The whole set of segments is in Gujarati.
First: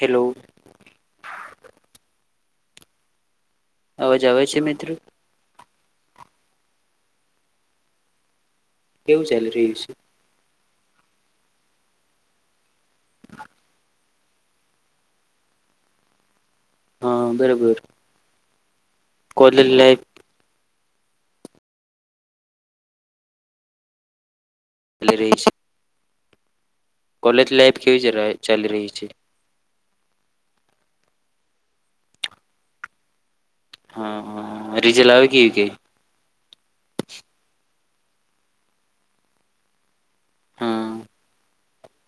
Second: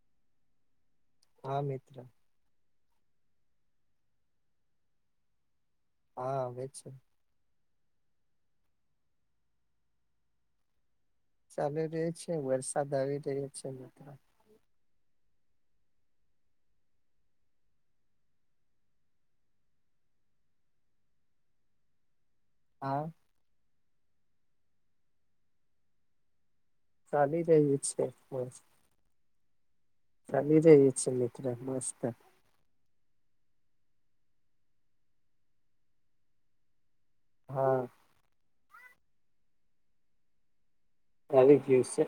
હેલો હા મિત્ર અવાજ આવે છે મિત્રો હા આવે છે કેવું ચાલી રહ્યું છે ચાલુ રહ્યો છે વરસાદ આવી રહ્યો છે હા બરોબર કોલેજ લાઇફ હા [unintelligible] ચાલી કોલેજ રહ્યું લાઈફ છે કેવી બસ ચાલી રહી છે ચાલી રહી છે મિત્ર મસ્ત હા હા હા રીજલા આવે કે કે હા હા આવી ગયું છે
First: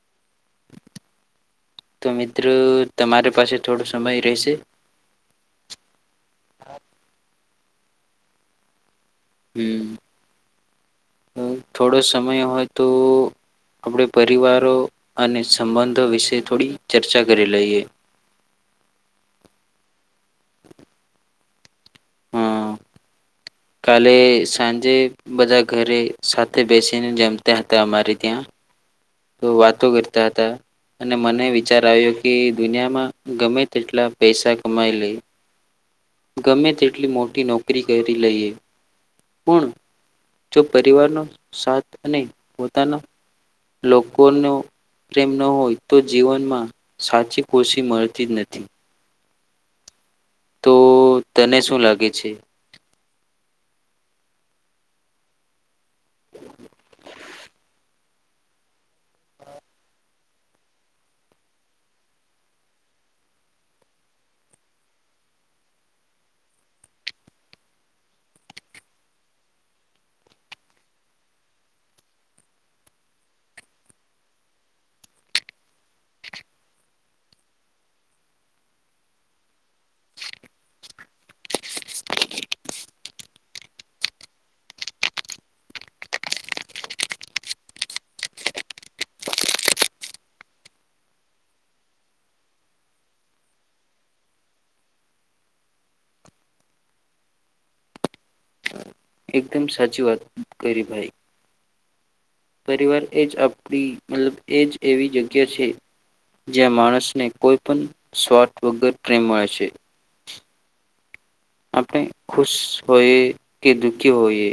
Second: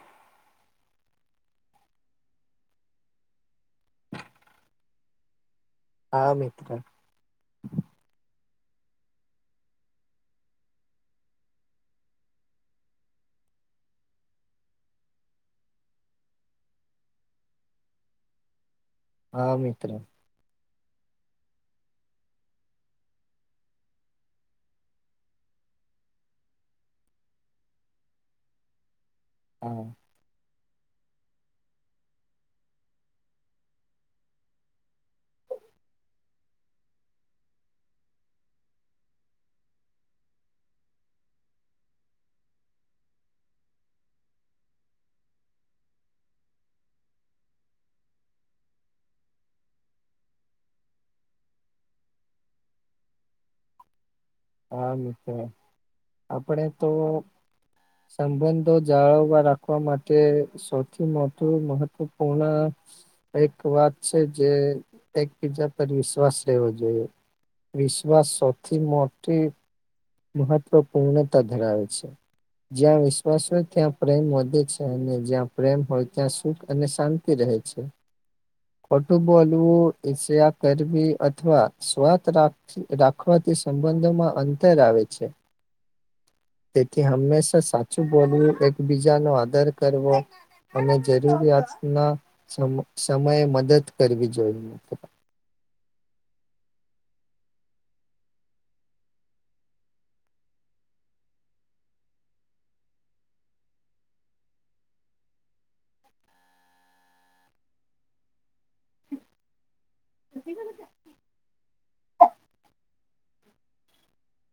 તો મિત્રો તમારી પાસે થોડો સમય રહેશે હા મિત્ર હમ્મ થોડો સમય હોય તો આપણે પરિવારો અને સંબંધો વિશે થોડી ચર્ચા કરી લઈએ હા મિત્ર હા કાલે સાંજે બધા ઘરે સાથે બેસીને જમતા હતા અમારી ત્યાં તો વાતો હા કરતા હતા અને મને વિચાર આવ્યો કે દુનિયામાં ગમે તેટલા પૈસા કમાઈ લે ગમે તેટલી મોટી નોકરી કરી લઈએ પણ જો પરિવારનો સાથ અને પોતાનો લોકોનો પ્રેમ ન હોય તો જીવનમાં સાચી ખુરશી મળતી જ નથી તો તને શું લાગે છે? હા મ આપડે તો સંબંધો જાળવવા રાખવા માટે સૌથી મોટી મહત્વપૂર્ણા એક વાત છે જે એકબીજા પર વિશ્વાસ લેવો જોઈએ વિશ્વાસ સૌથી મોટી મહત્વપૂર્ણતા ધરાવે છે. જ્યાં વિશ્વાસ હોય ત્યાં પ્રેમ વધે છે અને જ્યાં પ્રેમ હોય ત્યાં સુખ અને શાંત ક રહેે છે. ખોટું બોલવું ઈ કરવી અથવા સ્વાથ રાખ રાખવાથી સંબંધોમાં અંતર આવે છે. તેથી હંમેશા સાચું બોલવું એકબીજા ન આદર કરવો અને જરૂરિયાત ના સમયે મદદ કરવી જોઈએ એકદમ સાચી વાત કરી ભાઈ પરિવાર એજ આપણી મતલબ એજ એવી જગ્યા છે. જ્યાં માણસ ને કોઈ પણ સ્વાથ વગર પ્રેમ મળે છે. આપણે ખુશ હોઈએ કે દુઃખી હોઈએ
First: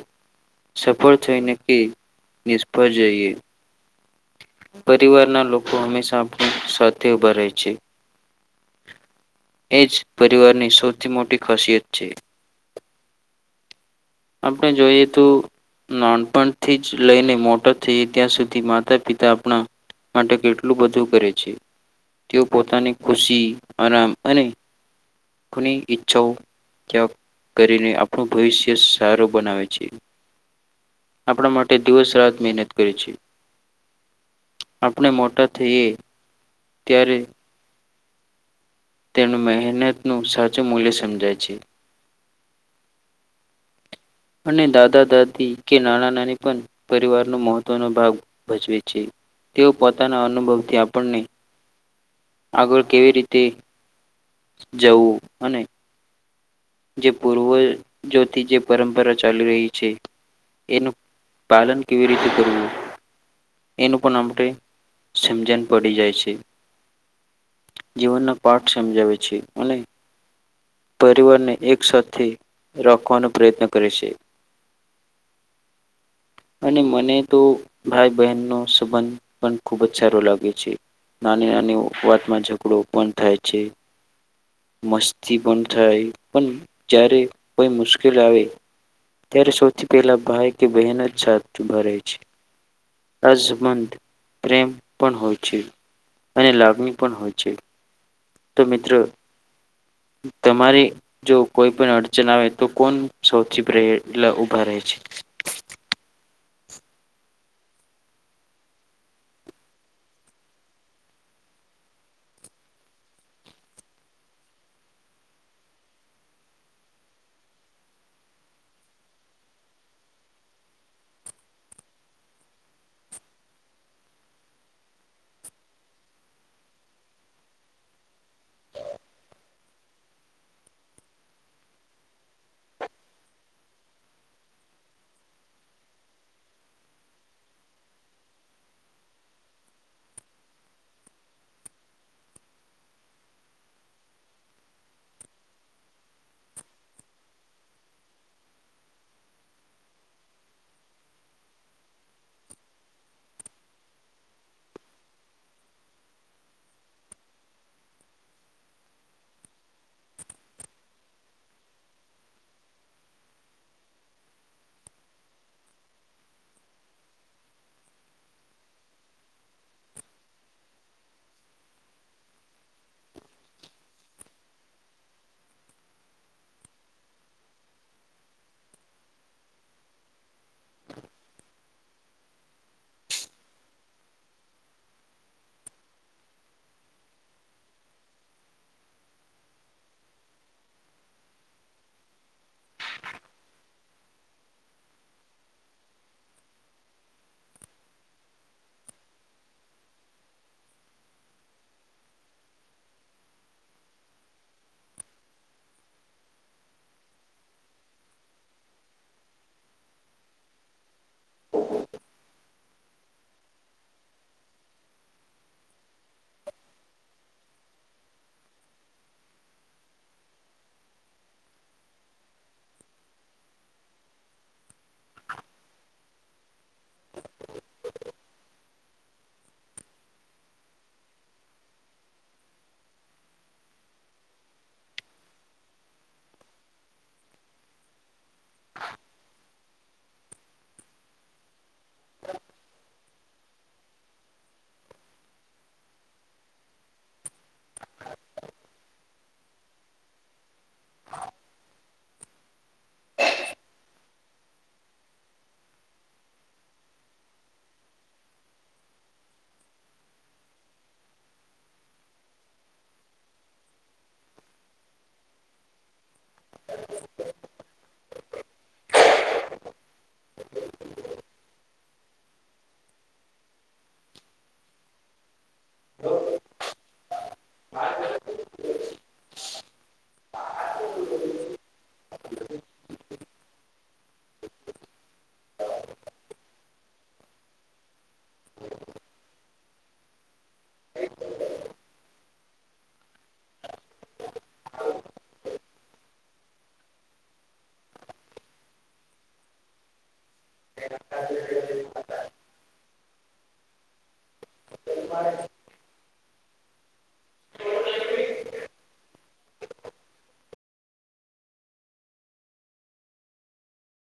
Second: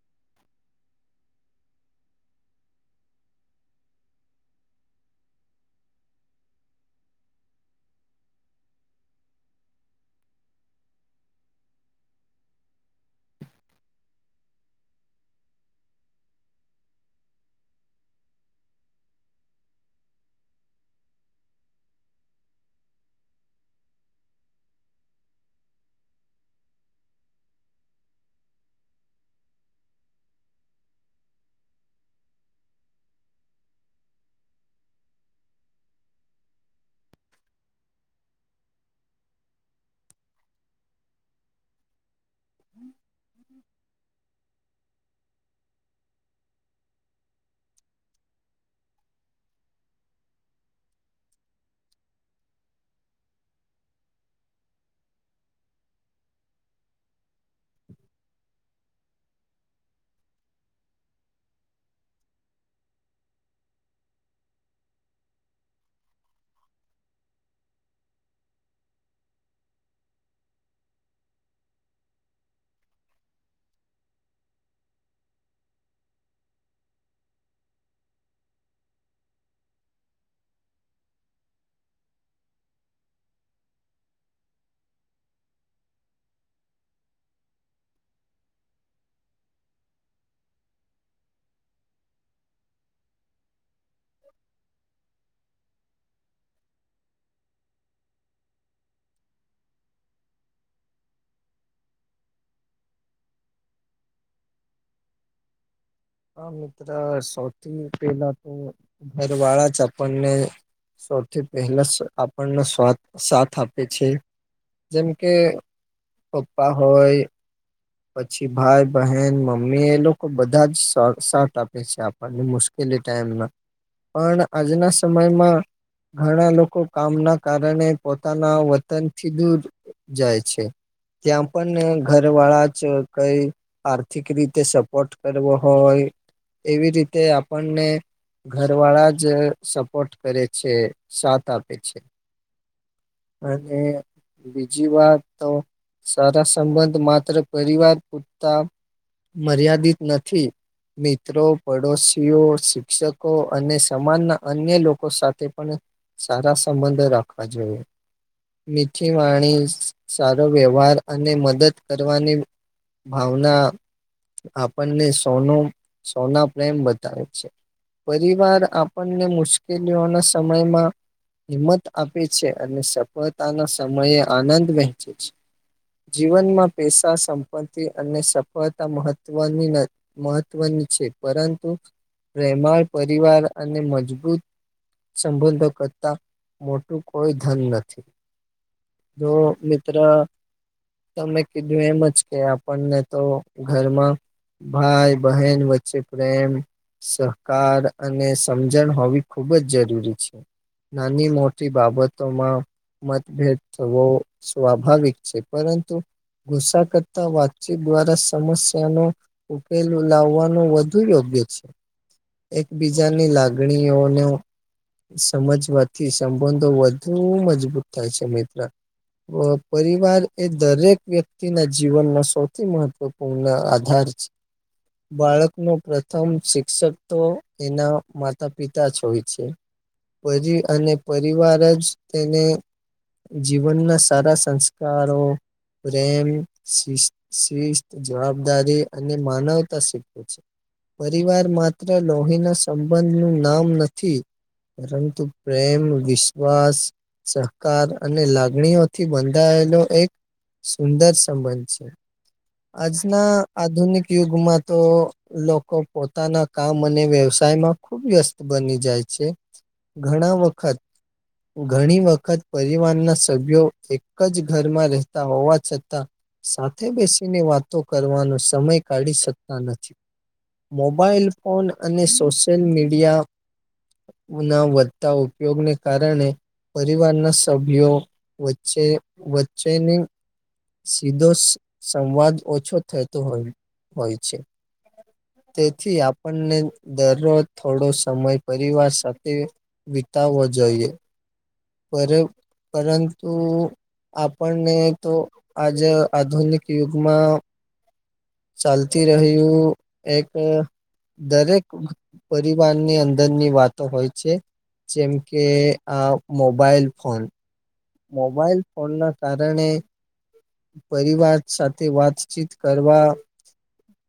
સફળ થઈને કે નિષ્ફળ જઈએ પરિવારના લોકો હંમેશા આપણી સાથે ઉભા રહે છે. એજ પરિવારની સૌથી મોટી ખાસિયત છે. આપણે જોઈએ તો નાનપણથી જ લઈને મોટા થઈ ત્યાં સુધી માતા પિતા આપણા માટે કેટલું બધું કરે છે. તેઓ પોતાની ખુશી આરામ અને કોની ઈચ્છાઓ ત્યાગ કરીને આપણું ભવિષ્ય સાર બનાવે છે આપણા માટે દિવસ રાત મહેનત કરે છે. આપણે મોટા થઈએ ત્યારે તેમનું મહેનત નું સાચું મૂલ્ય સમજાય છે. [unintelligible] અને દાદા દાદી કે નાના નાની પણ પરિવારનો મહત્વનો ભાગ ભજવે છે. તેઓ પોતાના અનુભવથી આપણને આગળ કેવી રીતે જવું અને જે પૂર્વજોથી જે પરંપરા ચાલી રહી છે એનું પાલન કેવી રીતે કરવું એનું પણ આપણે સમજણ પડી જાય છે. જીવન ના પાઠ સમજાવે છે અને પરિવાર ને એક સાથે રાખવાનો પ્રયત્ન કરે છે. અને મને તો ભાઈ બહેનનો સંબંધ પણ ખુબ જ સારો લાગે છે. નાની નાની વાતમાં ઝઘડો પણ થાય છે. મસ્તી પણ થાય પણ જય્યારે કોઈ મુશ્કેલ આવે ત્યારે સૌથી પહેલા ભાઈ કે બહેન જ હથ ભરે છે આઝમન પ્રેમ પણ હોય છે અને લાગણી પણ હોય છે તો મિત્રો તમારી જો કોઈ પણ અડચન આવે તો કોણ સૌથી પ્રે લા ઉભાારય છે. હા મિત્ર સૌથી પેલા તો ઘર વાળા જ આપણને સૌથી પહેલા આપણને સ્વાદ સાથ આપે છે. જેમ કે પપ્પા હોય પછી ભાઈ બહેન મમ્મી એ લોકો બધા જ શર્ટ આપે છે આપ મુશ્કેલી ટાઈમ ના પણ આજના સમયમાં ઘણા લોકો કામના કારણે પોતાના વતનથી દૂર જાય છે ત્યાં પણ ઘર વાળા કઈ આર્થિક રીતે સપોર્ટ કરવો હોય એવી રીતે આપણને ઘર વાળા જ સપોર્ટ કરે છે સાથ આપે છે અને બીજી વાત તો સારા સંબંધ માત્ર પરિવાર પૂરતા મર્યાદિત નથી મિત્રો પડોશીઓ શિક્ષકો અને સમાજના અન્ય લોકો સાથે પણ સારા સંબંધો રાખવા જોઈએ મીથીી વાણી સારો વ્યવહાર અને મદદ કરવાની ભાવના આપણને સોનું સોના પ્રેમ બતાવે છે પરિવાર આપણને મુશ્કેલીઓના સમયમાં હિંમત આપે છે અને સફળતાના સમયે આનંદ વહેંચે છે જીવનમાં પૈસા સંપ અને સફળતા મહત્વની મહત્વની છે પરંતુ પ્રેમાળ પરિવાર અને મજબૂત સંબંધો કરતા મોટું કોઈ ધન નથી જો મિત્ર તમે કીધું એમ જ કે આપણને તો ઘરમાં ભાઈ બહેન વચ્ચે પ્રેમ સહકાર અને સમજણ હોવી ખૂબ જ જરૂરી છે નાની મોટી બાબતો માં મતભેદ થવો સ્વાભાવિક છે પરંતુ ગુસાકત વાતચીત દ્વારા સમસ્યાનો ઉકેલ લાવવાનો વધુ યોગ્ય છે એકબીજાની લાગણીઓને સમજવાથી સંબંધો વધુ મજબૂત થાય છે મિત્ર પરિવાર એ દરેક વ્યક્તિના જીવનના સૌથી મહત્વપૂર્ણ આધાર છે બાળકનો પ્રથમ શિક્ષક તો એના માતા પિતા જ હોય છે પર અને પરિવાર જ તેને જીવનના સારા સંસ્કારો પ્રેમ શ શિસ્ત જવાબદારી અને માનવતા શીખવે છે પરિવાર માત્ર લોહીના સંબંધ નું નામ નથી પરંતુ પ્રેમ વિશ્વાસ સહકાર અને લાગણીઓથી બંધાયેલો એક સુંદર સંબંધ છે આજના આધુનિક યુગમાં તો લોકો પોતાના કામ અને વ્યવસાયમાં ખુબ વ્યસ્ત બની જાય છે ઘણા વખત ઘણી વખત પરિવારના સભ્યો એક જ ઘરમાં રહેતા હોવા છતાં સાથે બેસીને વાતો કરવાનો સમય કાઢી શકતા નથી મોબાઈલ ફોન અને સોશિયલ મીડિયા ના વ ઉપયોગને કારણે પરિવારના સભ્યો વચ્ચે વચ્ચે ની સીધો સંવાદ ઓછો થતો હોય હોય છે તેથી આપણને દરરોજ થોડો સમય પરિવાર સાથે વિતાવવો જોઈએ રે પરંતુ આપણને તો આજ આધુનિક યુગમાં ચાલતી રહ્યું એક દરેક પરિવારની અંદરની વાતો હોય છે જેમ કે આ મોબાઈલ ફોન મોબાઈલ ફોન ના કારણે પરિવાર સાથે વાતચીત કરવા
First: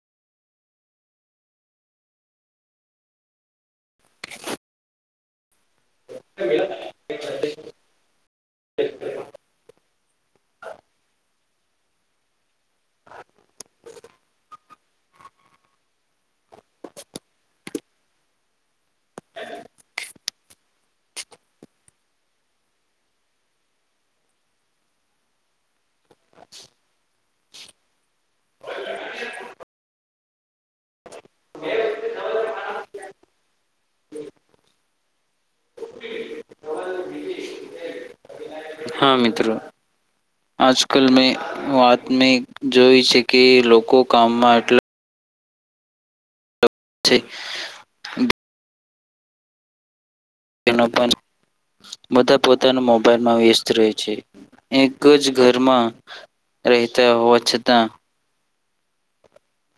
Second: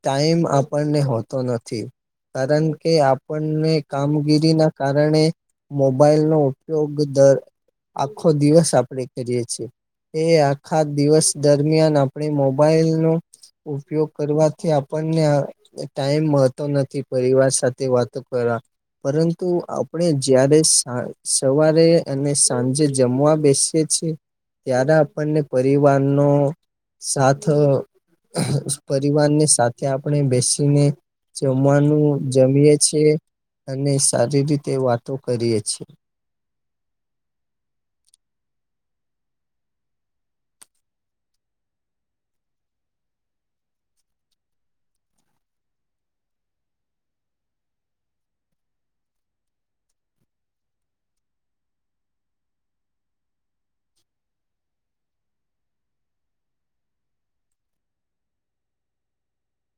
ટાઈમ આપણને હોતો નથી કારણ કે આપણને કામગીરી ના કારણે મોબાઈલનો ઉપયોગ દર આખો દિવસ આપણે કરીએ છીએ એ આખા દિવસ દરમિયાન આપણે મોબાઈલ નો ઉપયોગ કરવાથી આપણને ટાઈમ મળતો નથી પરિવાર સાથે વાતો કરવા પરંતુ આપણે જયારે સા સવારે અને સાંજે જમવા બેસીએ છીએ ત્યારે આપણને પરિવાર નો સાથ પરિવાર ને સાથે આપણે બેસીને જમવાનું જમીએ છીએ અને સારી રીતે વાતો કરીએ છીએ હા મિત્રો આજકાલ મેં વાત મે જોઈ છે કે લોકો કામમાં એટલા છે તેનો પણ બધા પોતાના મોબાઈલમાં વ્યસ્ત રહે છે એક જ ઘરમાં રહેતા હોવા છતા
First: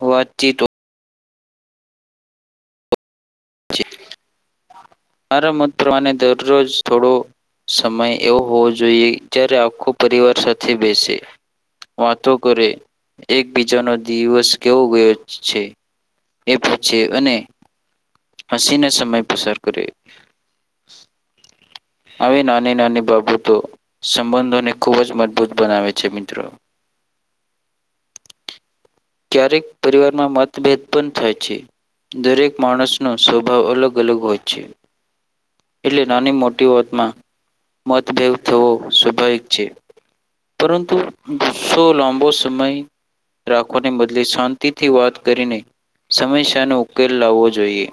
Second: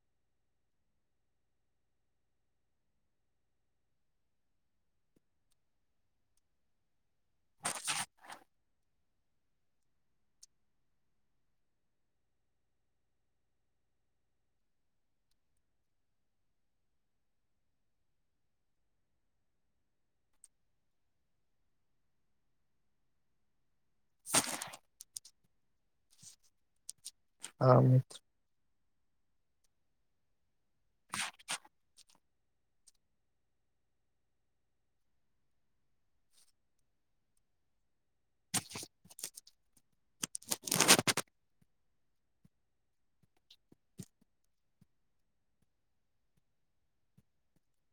વાતચીતો મારા મત પ્રમાણે ને દરરોજ થોડો સમય એવો હોવો જોઈએ જ્યારે આખો પરિવાર સાથે બેસે વાતો કરે એકબીજાનો દિવસ કેવો ગયો છે એ પુછે અને હસીને સમય પસાર કરે આવી નાની નાની બાબતો સંબંધોને ખૂબ જ મજબૂત બનાવે છે મિત્રો આમ ક્યારેક પરિવારમાં મતભેદ પણ થાય છે દરેક માણસનો સ્વભાવ અલગ અલગ હોય છે એટલે નાની મોટી વાતમાં મતભેદ થવો સ્વાભાવિક છે પરંતુ ગુસ્સો લાંબો સમય ને બદલે શાંતિ થી વાત કરીને સમસ્યાનો ઉકેલ લાવવો જોઈએ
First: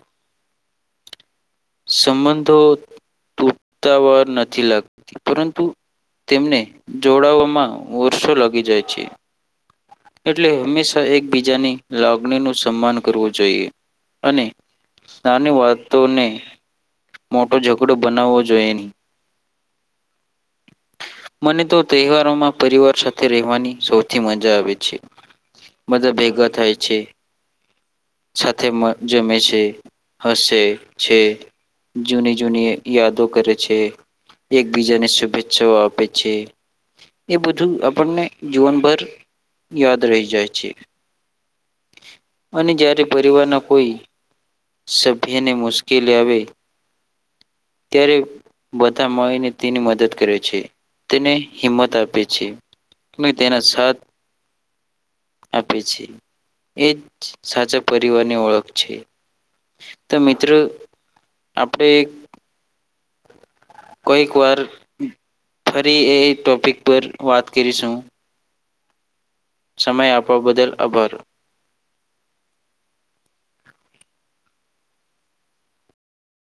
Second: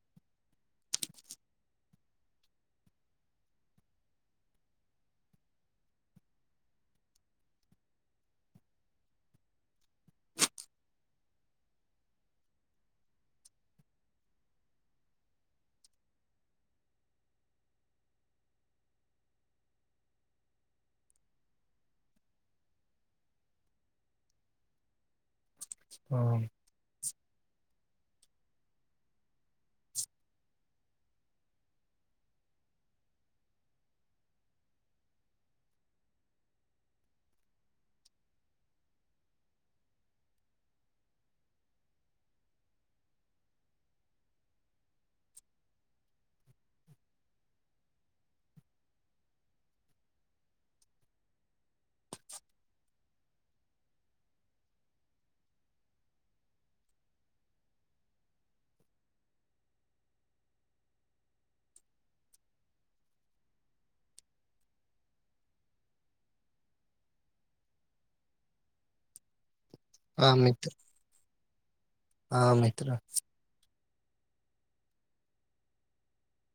સંબંધો તૂટતા વાર નથી લાગતી પરંતુ તેમને જોડવામાં વર્ષો લાગી જાય છે એટલે હંમેશા એકબીજાની લાગણી નું સન્માન કરવું જોઈએ અને નાની વાતો ને મોટો ઝઘડો બનાવવો જોઈએ નહી મને તો તહેવારોમાં પરિવાર સાથે રહેવાની સૌથી મજા આવે છે બધા ભેગા થાય છે સાથે મ જમે છે હસે છે જૂની જૂની યાદો કરે છે એક બીજાને શુભેચ્છાઓ આપે છે. એ બધું આપણને જીવનભર. યાદ રહી જાય છે અને જ્યારે પરિવારના કોઈ સભ્ય ને મુશ્કેલી આવે ત્યારે બધા મળીને તેની મદદ કરે છે, તેને હિંમત આપે છે. અમે તેના સાથ આપે છે એજ સાચા પરિવાર ની ઓળખ છે. તો મિત્ર આપડે. કોઈક વાર. ફરી એ ટોપિક પર વાત કરીશું. સમય હા આપવા મિત્ર. બદલ આભાર. હા મિત્ર.